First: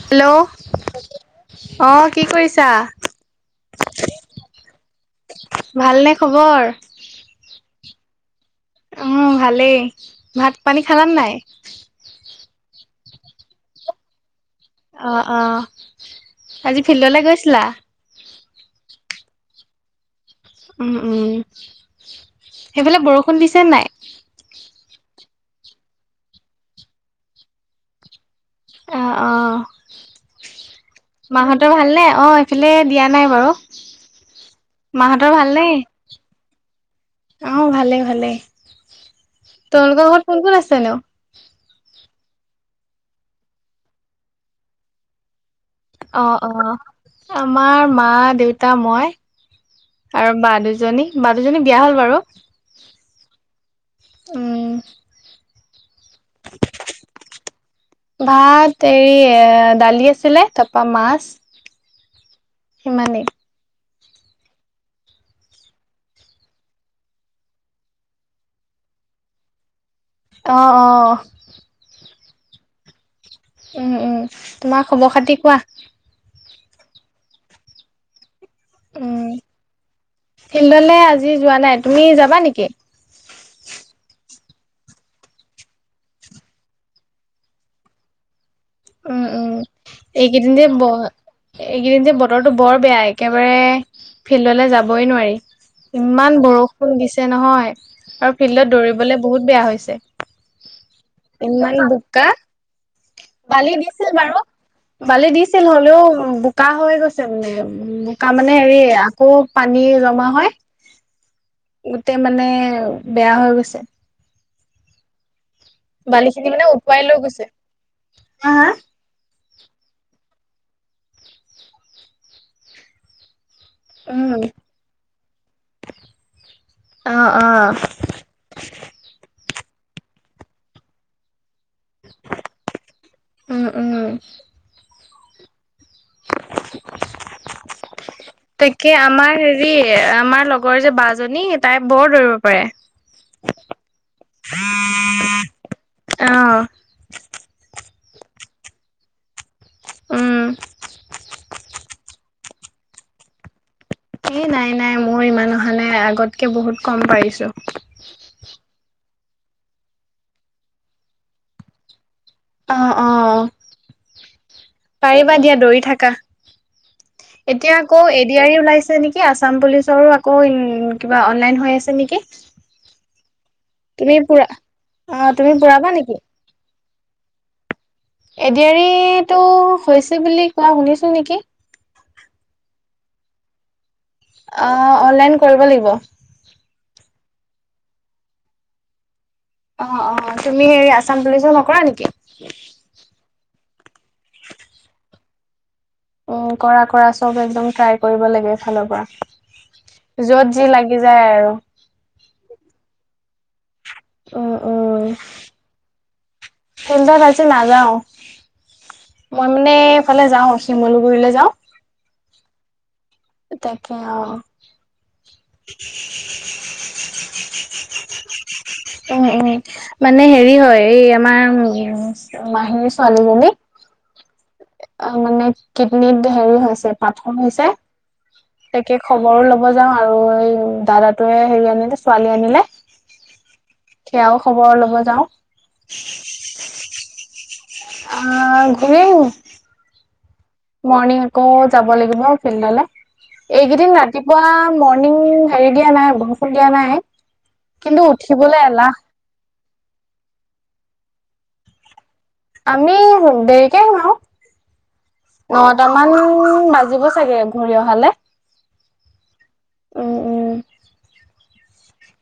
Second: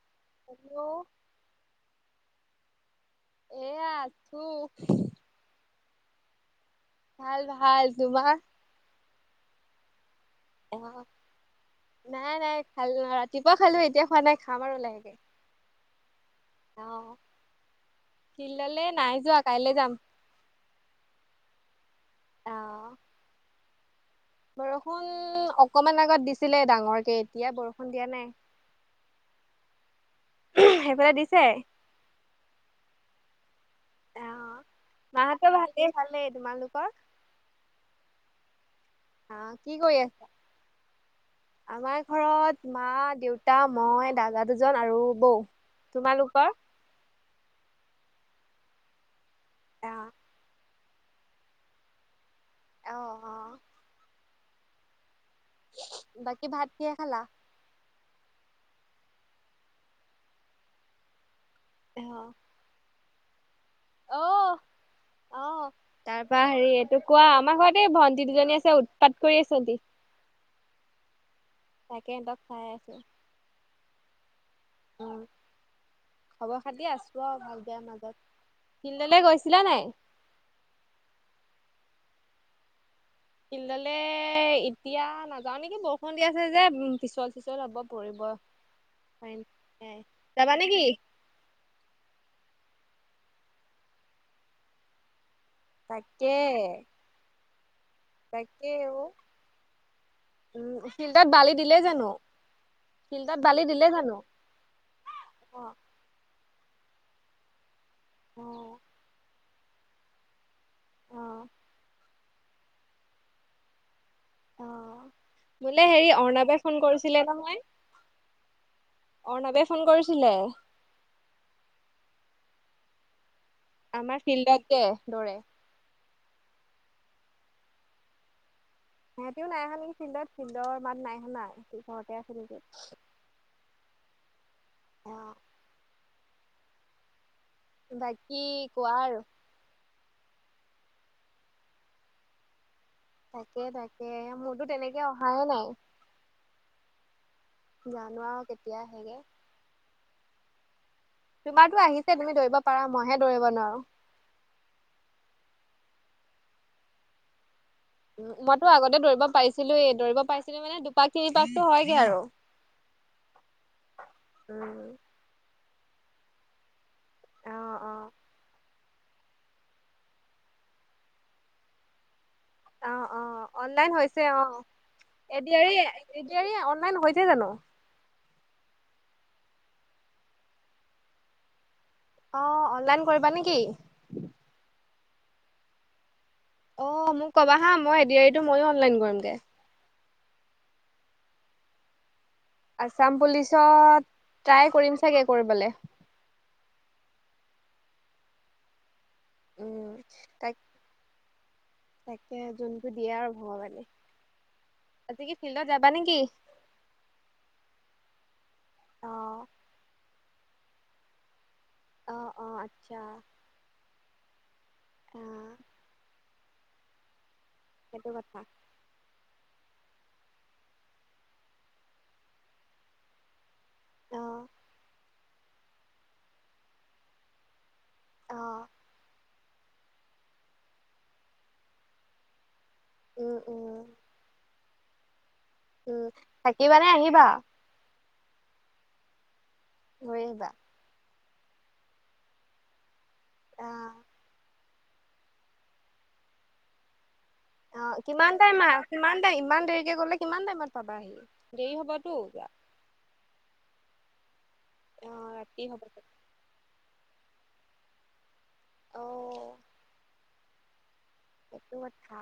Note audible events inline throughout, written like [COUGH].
Hello hello অঁ কি কৰিছা? এয়া আছো। ভালনে খবৰ? ভাল ভাল, তোমাৰ? উম' ভালেই, ভাত অ পানী খালানে নাই? নাই নাই খালো, ৰাতিপুৱা খালো এতিয়া খোৱা নাই। খাম আৰু লাহেকে অঁ অঁ আজি অ ফিল্ডলে গৈছিলা? ফিল্ডলে নাই যোৱা কাইলে যাম। উম' উম' অ সেইফালে বৰষুণ দিছে নে নাই? বৰষুণ অকমান আগত দিছিলে ডাঙৰকে এতিয়া বৰষুণ দিয়া নাই। অঁ অঁ সেইফালে দিছে মাহঁতৰ ভালনে? অঁয়' এইফালে দিয়া নাই বাৰু। আঁহ মাহঁতৰ ভালেই ভালেই, তোমালোকৰ? অঁ ভালেই ভালেই, অ কি কৰি তোমালোকৰ আছা ঘৰত কোন কোন আছে নো? আমাৰ ঘৰত মা, দেউতা, মই, দাদা দুজন আৰু বৌ। অঁ তোমালোকৰ অঁ আমাৰ মা, দেউতা, মই। অ আৰু বা দুজনী, বা দুজনী বিয়া হ'ল বাৰু। অঁহ'। উম। বাকি ভাত কিয়ে খালা? ভাত এৰি এ দালি আছিলে তাপা মাছ। অঁ'। সিমানেই। অঁ' অঁ, তাৰ পৰা হেৰি এইটো কোৱা আমাৰ ঘৰত এই ভণ্টি দুজনী আছে উৎপাত কৰি আছে এতি। অঁ অঁ! তাকে সিহঁতক ছাই আছোঁ। উমঁ উমঁ তোমাৰ খবৰ খাতি কোৱা? খবৰ খাতি আছোঁ আও ভাল বেয়া মাজত ফিল্ডলৈ গৈছিলা নাই। ফিল্ডলৈ আজি যোৱা নাই তুমি যাবা নেকি? ফিল্ডলে এতিয়া নাযাওঁ নেকি বৰষুণ দি আছে যে পিছল পিছল হ'ব পৰিব। উমঁ উমঁ যাবা এইকেইদিন নেকি ব- এইকেইদিন যে বতৰতো বৰ বেয়া একেবাৰে ফিল্ডলৈ যাবই নোৱাৰি। তাকে ইমান বৰষুণ দিছে নহয়। আৰু তাকে ফিল্ডত অ দৌৰিবলে বহুত বেয়া উম ফিল্ডত হৈছে বালি দিলে ইমান জানো বোকা। ফিল্ডত বালি দিলে দিছিল জানো বাৰু বালি অ দিছিল হলেও বোকা হৈ গৈছে। অ তাৰমানে হেৰি আকৌ পানী জমা হয়। অ ততে মানে বেয়া হৈ গৈছে। অঁ বোলে হেৰি বালি খিনি অৰ্ণাবে মানে ফোন উটুৱাই লৈ কৰিছিলে গৈছে। নহয়। অৰ্ণৱে ফোন কৰিছিলে। আমাৰ ফিল্ডত দে দৌৰে। অঁ অঁ সিহঁতেও নাই হানি ফিল্ডত ফিল্ডৰ মাত নাই হোনা - ঘতে আছিলোগে উম, উম। অঁ। বাকী কোৱা তাকে আৰু আমাৰ- হেৰি আমাৰ লগৰ যে বা জনী তাই বৰ দৌৰিব পাৰে। তাকে তাকে মোৰতো তেনেকে অহাইে নাই। অ', জানো আও কেতিয়া আহেগে। উমঁ- তোমাৰতো আহিছে তুমি দৌৰিব পাৰা মইহে দৌৰিব নোৱাৰো। এ নাই নাই মোৰ ইমান অহা নাই আগতকে বহুত কম পাৰিছোঁ। উমঁ মইতো আগতে দৌৰিব পাৰিছিলোয়েই দৌৰিব পাৰিছিলো মানে দুপাক তিনি পাকতো হয়গে আৰু। অঁ অঁ উম পাৰিবা দিয়া দৌৰি থাকা। অ এতিয়া অ আকৌ এডিয়াৰৰি ওলাইছে নেকি? কি আছাম পুলিচৰো আকৌ কিবা ইন অনলাইন হৈ আছে নেকি। অঁ অঁ অনলাইন তুমি হৈছে পুৰা অঁ অ', তুমি এডিয়াৰি পুৰাবা নেকি? এডিয়াৰি অনলাইন হৈছে জানো? এডিয়ৰিটো হৈছে বুলি কোৱা শুনিছোঁ নেকি? অঁ অনলাইন কৰিবা নেকি? অঁ অনলাইন কৰিব লাগিব। অঁ মোক কবা হা মই এডিৰিতটো ময়ো অনলাইন কৰিমগে। অঁ অঁ তুমি হেৰি আসাম পুলিচৰ নকৰা নেকি? আছাম পুলিচত ট্ৰাই কৰিম চাগে কৰিবলে। উমঁ কৰা কৰা চব একদম ট্ৰাই কৰিব লাগে এফালৰ উম পৰা। তাক য'ত যি লাগি যায় আৰু। তাকে যোনটো দিয়ে আৰু ভগৱানে, উম উম আজি কি ফিল্ডত যাবা নেকি? ফিল্ডত আজি নাযাওঁ, অ মই মানে এইফালে যাও শিমলুগুৰিলে যাওঁ। অঁ, অঁ আচ্ছা। তাকে অঁ। অ সেইটো কথা। উমঁ উমঁ মানে হেৰি হয় এই আমাৰ উমঁ মাহীৰ ছোৱালী জনী- অ'। অ', মানে কিডনিত হেৰি হৈছে পাথৰ হৈছে, অ তাকে খ বৰ ল'ব যাওঁ আৰু এই দাদাটোৱে হেৰি আনিলে ছোৱালী আনিলে। উম, উম। সেয়াও খবৰ ল'ব যাওঁ। উম, থাকিবা নে আহিবা? আ, ঘূৰি আহিম। ঘূৰি আহিব? মৰ্ণিং আকৌ যাব লাগিব ফিল্ডলৈ, অ এইকেদিন ৰাতিপুৱা ম ৰনিং হেৰি দিয়া নাই, বৰষুণ দিয়া নাই। অ', কিন্তু কিমান টাইম উঠিবলৈ মা, এলাহ কিমান টাইম ইমান দেৰিকে গ'লে কিমান টাইমত পাবাহি, দেৰি হ'বতো যোৱা। আমি দেৰিকে আহিম আও, অ ৰাতি হ'ব নটামান বাজ জিব চাগে ঘূৰি অহলে। অ'। উম, উম। সেইটো কথা।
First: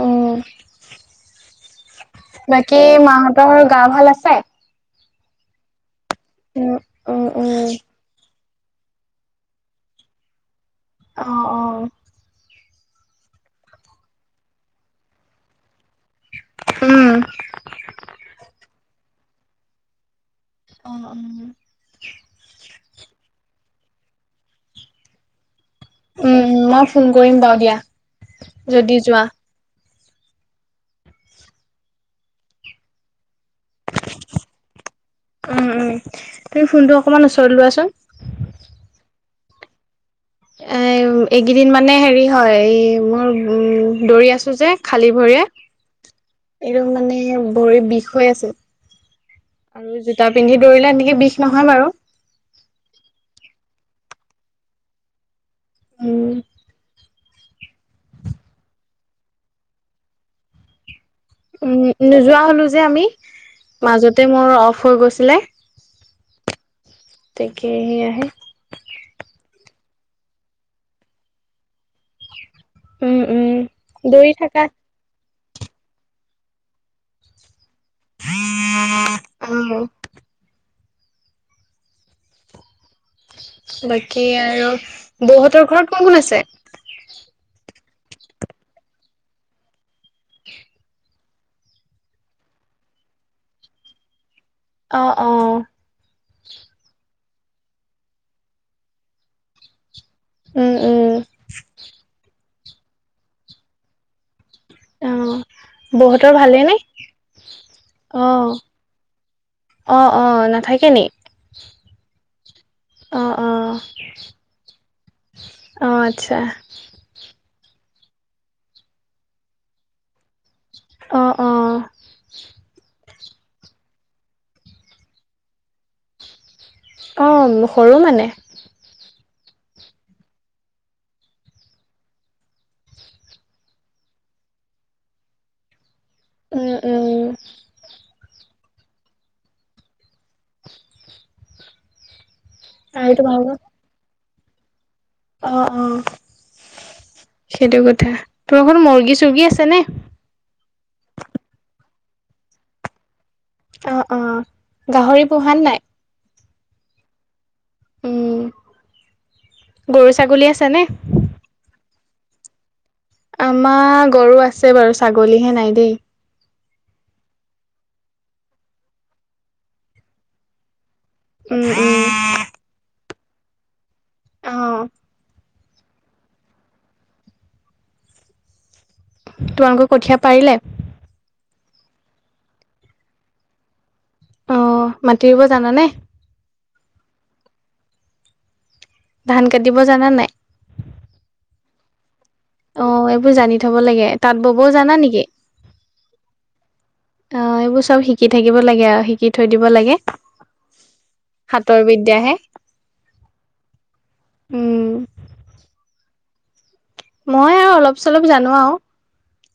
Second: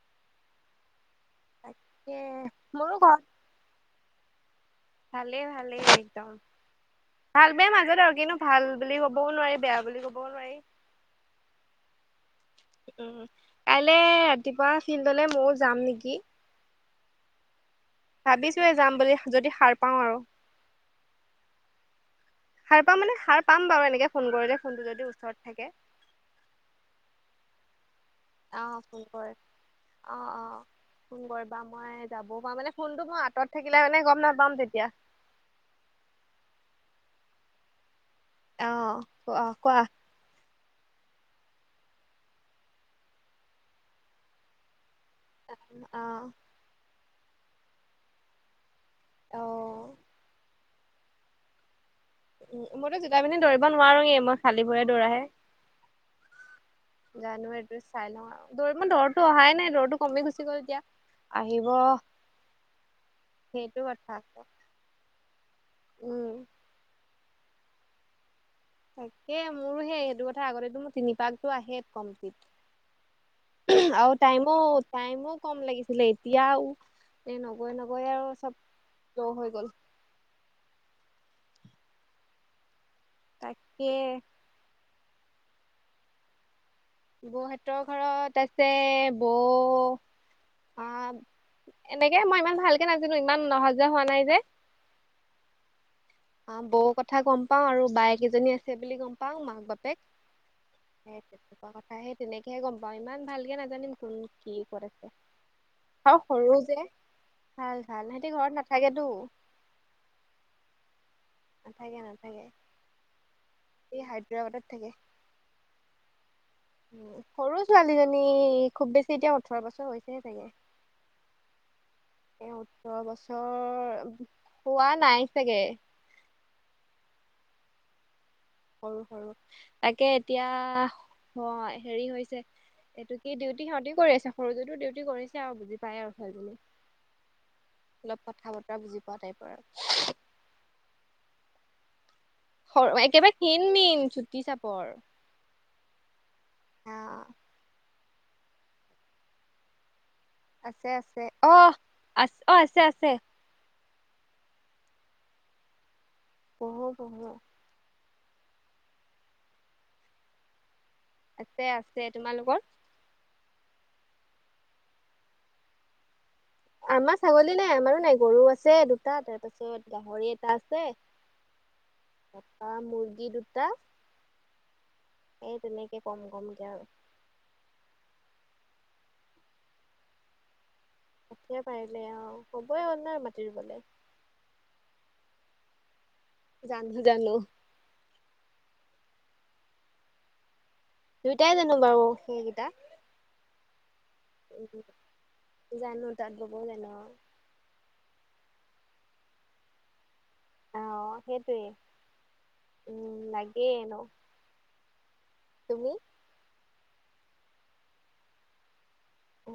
উম। [UNINTELLIGIBLE] বাকী মোৰো মাহঁতৰ গা ভাল আছে? ভালে ভালে একদম, উম উম ভাল উম বে মাজত আৰু কিনো ভাল বুলিও ক'বও নোৱাৰি, বেয়া বুলি ক'বও নোৱাৰি। অ', অ'। উম, কাইলে ৰাতিপুৱা ফিল্ডলে ময়ো যাম নেকি। উম। ভাবিছোহে যাম বুলি যদি সাৰ পাওঁ আৰু। অ', অ', উম। সাৰ পাম মানে সাৰ পাম বাৰু এনেকে ফোন কৰিলে ফোনটো যদি ওচৰত থাকে। উম মই ফোন কৰিম বাৰু দিয়া অ', যদি ফোন যোৱা। কৰে। অ', অ', ফোন কৰিবা, মই যাবও পাৰো মানে ফোনটো মই আঁতৰত থাকিলে মানে গ'ম নাপাম তেতিয়া। উম, উম, তুমি ফোনটো অকমান ওচৰত লোৱাচোন। অ', ক' কোৱা। এ এইকেদিন মানে হেৰি হয়, এই মই উম, দৌৰি আছো যে খালী ভৰিয়ে। অ'। একদম মানে ভৰি বিষ হৈ আছে, অ' আৰু জোতা পিন্ধি দৌৰিলে এনেকে বিষ নহয় বাৰু। উ, মইতো জোতা পিন্ধি দৌৰিব নোৱাৰোয়ে, মই খালী ভৰিয়ে দৌৰাহে। উম। জানো এটো চাই লওঁ আৰু দৰ মোৰ দৌৰটো অহাই নাই দৌৰটো কমি গুচি গ'ল এতিয়া। উম, আহিব নোযোৱা হ'লো যে আমি, সেইটো কথা মাজতে আকৌ মোৰ অ'ফ হৈ গৈছিলে। উম। তাকে সেইয়া হে। তাকে মোৰো সেই সেইটো কথা আগতেতো মোৰ তিনি পাকতো আহেই কম উম উম প্লিত আৰু দৌৰি টাইমো থাকা টাইমো ক'ম লাগিছিলে এতিয়াও এ নগৈ নগৈ আৰু চব ল' হৈ গ'ল। অ তাকে বাকী আৰু বৌহঁতৰ ঘৰত কোন, কোন আছে? বৌহতৰ ঘৰত আছে বৌ আ, এনেকে মই ইমান ভালকে নাজানো ইমান অহা জোৱা হোৱা নাই যে। অ' অ' অ' বৌ কথা গম পাও আৰু বায়েক কেইজনী আছে বুলি গম পাওঁ মাক, বাপেক উম উম সেই তেনেকুৱা কথা সেই তেনেকেহে গম পাওঁ ইমান ভালকে নাজানিম কোন কি ক'ত আছে অ বৌহঁতৰ অ'সৰু ভালেই নে যে ভাল, ভাল সেহেতি ঘৰত নাথাকেতো। অ'অ' নাথাকে নি? নাথাকে, নাথাকে। অ' অ' এই হায়দৰাবাদত থাকে। অ আচ্ছা উম, সৰু ছোৱালীজনী খুব বেছি এতিয়া ওঠৰ বছৰ হৈছেহে চাগে। অ'অ' এ ওঠৰ বছৰ পোৱা নাই চাগে। অ' সৰু মানে? সৰু, সৰু তাকে এতিয়া মই হেৰি হৈছে এইটো কি ডিউটি সিহঁতিও কৰিছে সৰু জনিও ডিউটি কৰিছে আৰু বুজি পাই আৰু ছোৱালীজনী উম উম অলপ কথা-বতৰা বুজি পোৱা টাইপৰ আ সৰ আৰুটো একেবাৰে ভাল ক্ষীণ মিন চুটি চাপৰ। অ' অ' আহ সেইটো কথা তোমাৰ ঘৰত মুৰ্গী-চুৰ্গী আছে নে? আছে, আছে অ' আছ অ' আছে, আছে। অ' অ' গাহৰি পোহা নে নাই? পুহো, পুহো। উম, গৰু, ছাগলী আছেনে? আছে, আছে তোমালোকৰ? আমাৰ গৰু আছে বাৰু ছাগলীহে নাই দেই। আমাৰ ছাগলী নাই আমাৰো নাই গৰু আছে দুটা তাৰপিছত গাহৰি এটা আছে উম, উম। তাপা মুৰ্গী দুটা উম এই তেনেকে কম, কমকে আৰু। তোমালোকৰ কঠীয়া পাৰিলে? কঠীয়া পাৰিলে অ' ক'বই [UNINTELLIGIBLE] মাটি ৰুবলে। অ'মাটি ৰুব জানানে? জান [UNINTELLIGIBLE] জানো। ধান কাটিব জানা নে নাই? দুইটাই জানো বাৰু [UNINTELLIGIBLE] অ' এইবোৰ জানি থব লাগে তাত বোবও উম জানা নেকি? জানো তাঁত ববও জানো অ'এইবোৰ চব শিকি থাকিব লাগে আৰু শিকি থৈ দিব লাগে। অ' সেইটোৱে হাতৰ বিদ্যাহে উম, লাগেই ন'। উম, তুমি? মই এয়া অলপ-চলপ জানো আও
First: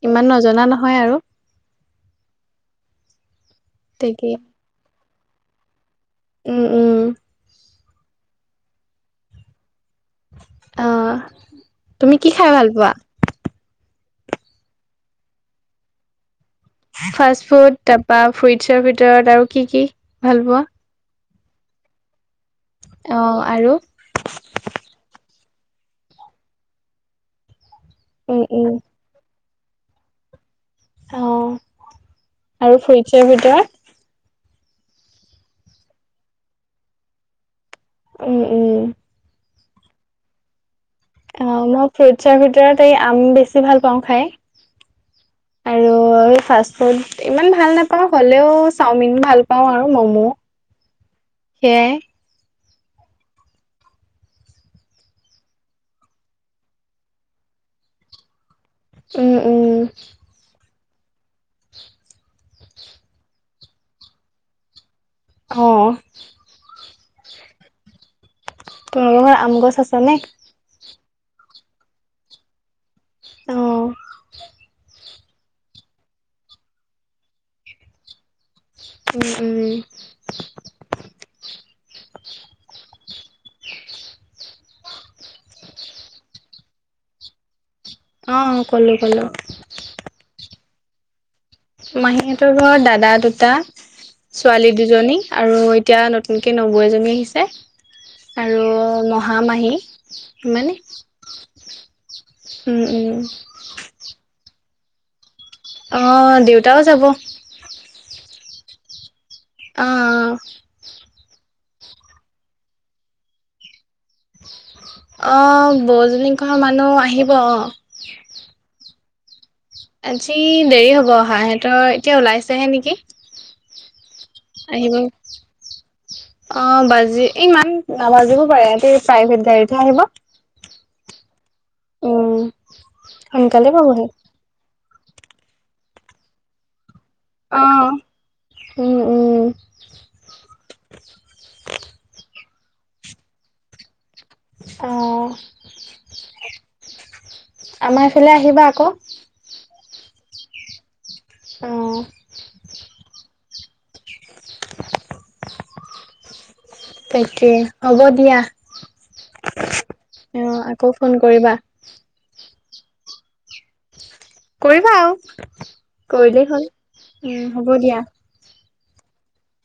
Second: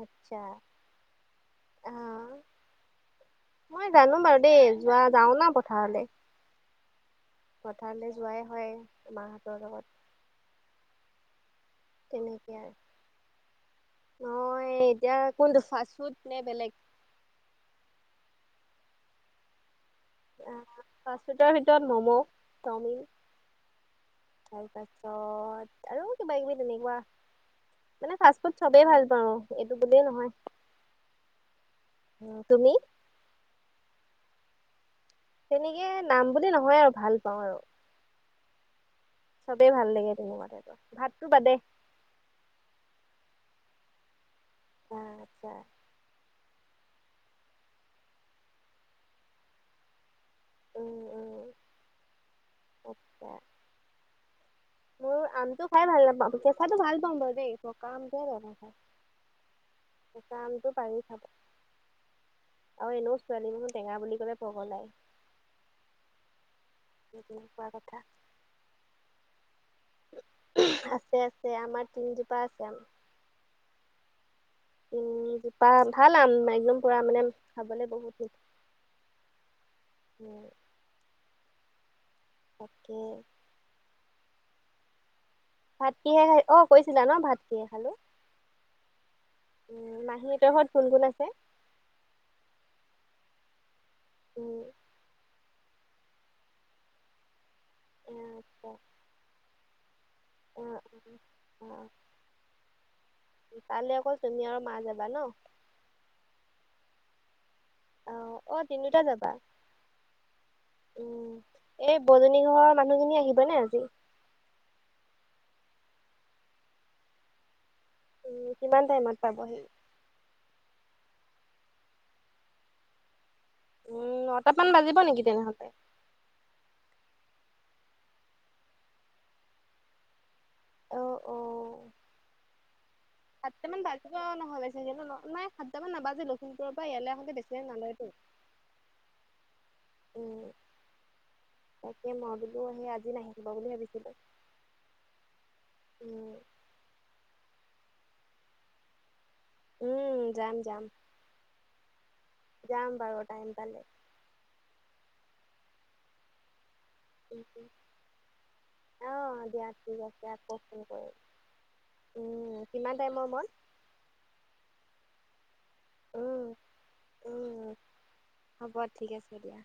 ইমান নজনা নহয় আৰু। অ'মই জানো তাকে বাৰু দেই যোৱা যাওঁ না পথাৰলে। উম, উম। পথাৰলে যোৱাই হয় মাহঁতৰ লগত। অ' তুমি কি খাই তেনেকে ভাল আৰু পোৱা? মই এতিয়া কোনটো ফাষ্ট ফুড নে বেলেগ? ফাষ্ট ফুড, তাৰপা আও ফ্ৰুইটছৰ ভিতৰত আৰু কি কি? ভাল আ, পোৱা ফাষ্ট ফুডৰ ভিতৰত ম'ম', চাওমিন। অ আৰু তাৰ পাছত আৰু কিবা কিবি তেনেকুৱা। মানে ফাষ্ট উম ফুড উম ছবেই ভাল পাওঁ, এইটো বুলিয়ে নহয়। অ', উম, তুমি আৰু ফ্ৰুইটছৰ ভিতৰত? তেনেকে নাম বুলি নহয় আৰু ভাল পাওঁ আৰু। উম, উম। চবেই ভাল লাগে তেনেকুৱা টাইপৰ। ভাতটো অ', বাদে মই ফ্ৰুটছৰ ভিতৰত এই আম বেছি ভাল পাওঁ খাই। অ', আছা। আৰু এ, ফাষ্ট ফুড ইমান ভাল নাপাওঁ হ'লেও চাওমিন ভাল পাওঁ আৰু ম'ম'। সেয়াই। আত্চা। মোৰ আমটো খাই ভাল নাপাওঁ কেঁচাটো ভাল পাম বাৰু দেই পকা আমটোহে বেয়া পাওঁ খাই। উম, উম। কেচা আমটো পাৰি খাব। আৰু এনেও ছোৱালী মানুহ টেঙা বুলি ক'লে পগলাই। অ'। এই তেনেকুৱা কথা। [UNINTELLIGIBLE] আম গছ আছ নে? আছে, আছে আমাৰ তিনজোপা আছে আম। অ'। উম, পা ভাল আম একদম পুৰা মানে খাবলে বহুত হেৰী। উম, উম। উম। তাকে। ভাত কিহে খাই অ', কৈছিলা ন ভাত কিহে খালোঁ। অ', অ', ক'লো ক'লো। উম, মাহী হঁতৰ ঘৰত কোন, কোন আছে? মাহীহঁতৰ ঘৰত দাদা দুটা, উম ছোৱালী দুজনী। আৰু এতিয়া নতুনকে নবৌ এজনী আহিছে, আৰু আচ্ছা মোহা মাহী। সিমানে উম [UNINTELLIGIBLE] উম, উম। তালে অকৌ তুমি আৰু মা যাবা ন? অ', দেউতাও যাব। অ', অ', তিনিওটা যাবা? অ', অ'। উম, এই বৌ জনী ঘৰৰ মানুহজনী আহিবনে আজি। অ', বৌজনীঘৰৰ মানুহ আহিব অ'। উম, কিমান টাইমত পাবহি? আজি দেৰি হ'ব অহা সিহঁতৰ এতিয়া ওলাইছেহে নেকি। উম নটামান আহিব। বাজিব নেকি তেনেহ'লে অ', বাজি ইমান নাবাজিব পাৰে, এহেতি প্ৰাইভেট গাড়ীতহে আহিব। অ', অ'। উম সোনকালে সাতটামান পাবহি বাজিব নহ'লে। [UNINTELLIGIBLE] নাই সাতটামান নাবাজে লখিমপুৰৰ পৰা ইয়ালে আহোতে বেছি অ তাইম নলয়তো। উম, উম। উম, তাকে মই বুলো সি আজি নাহিব বুলি ভাবিছিলো। অ'। উম। আমাৰ এইফালে আহিবা আকৌ। উম, যাম যাম। অ'। যাম বাৰু টাইম পালে। উম তাকে হ'ব দিয়া, অ দিয়া ঠিক আছে উম, আকৌ ফোন কৰিম কৰিবা। উম, কিমান টাইমৰ মন? কৰিবা আৰু উম কৰিলেই হ'ল, উম, হ'ব দিয়া। হ'ব ঠিক আছে দিয়া।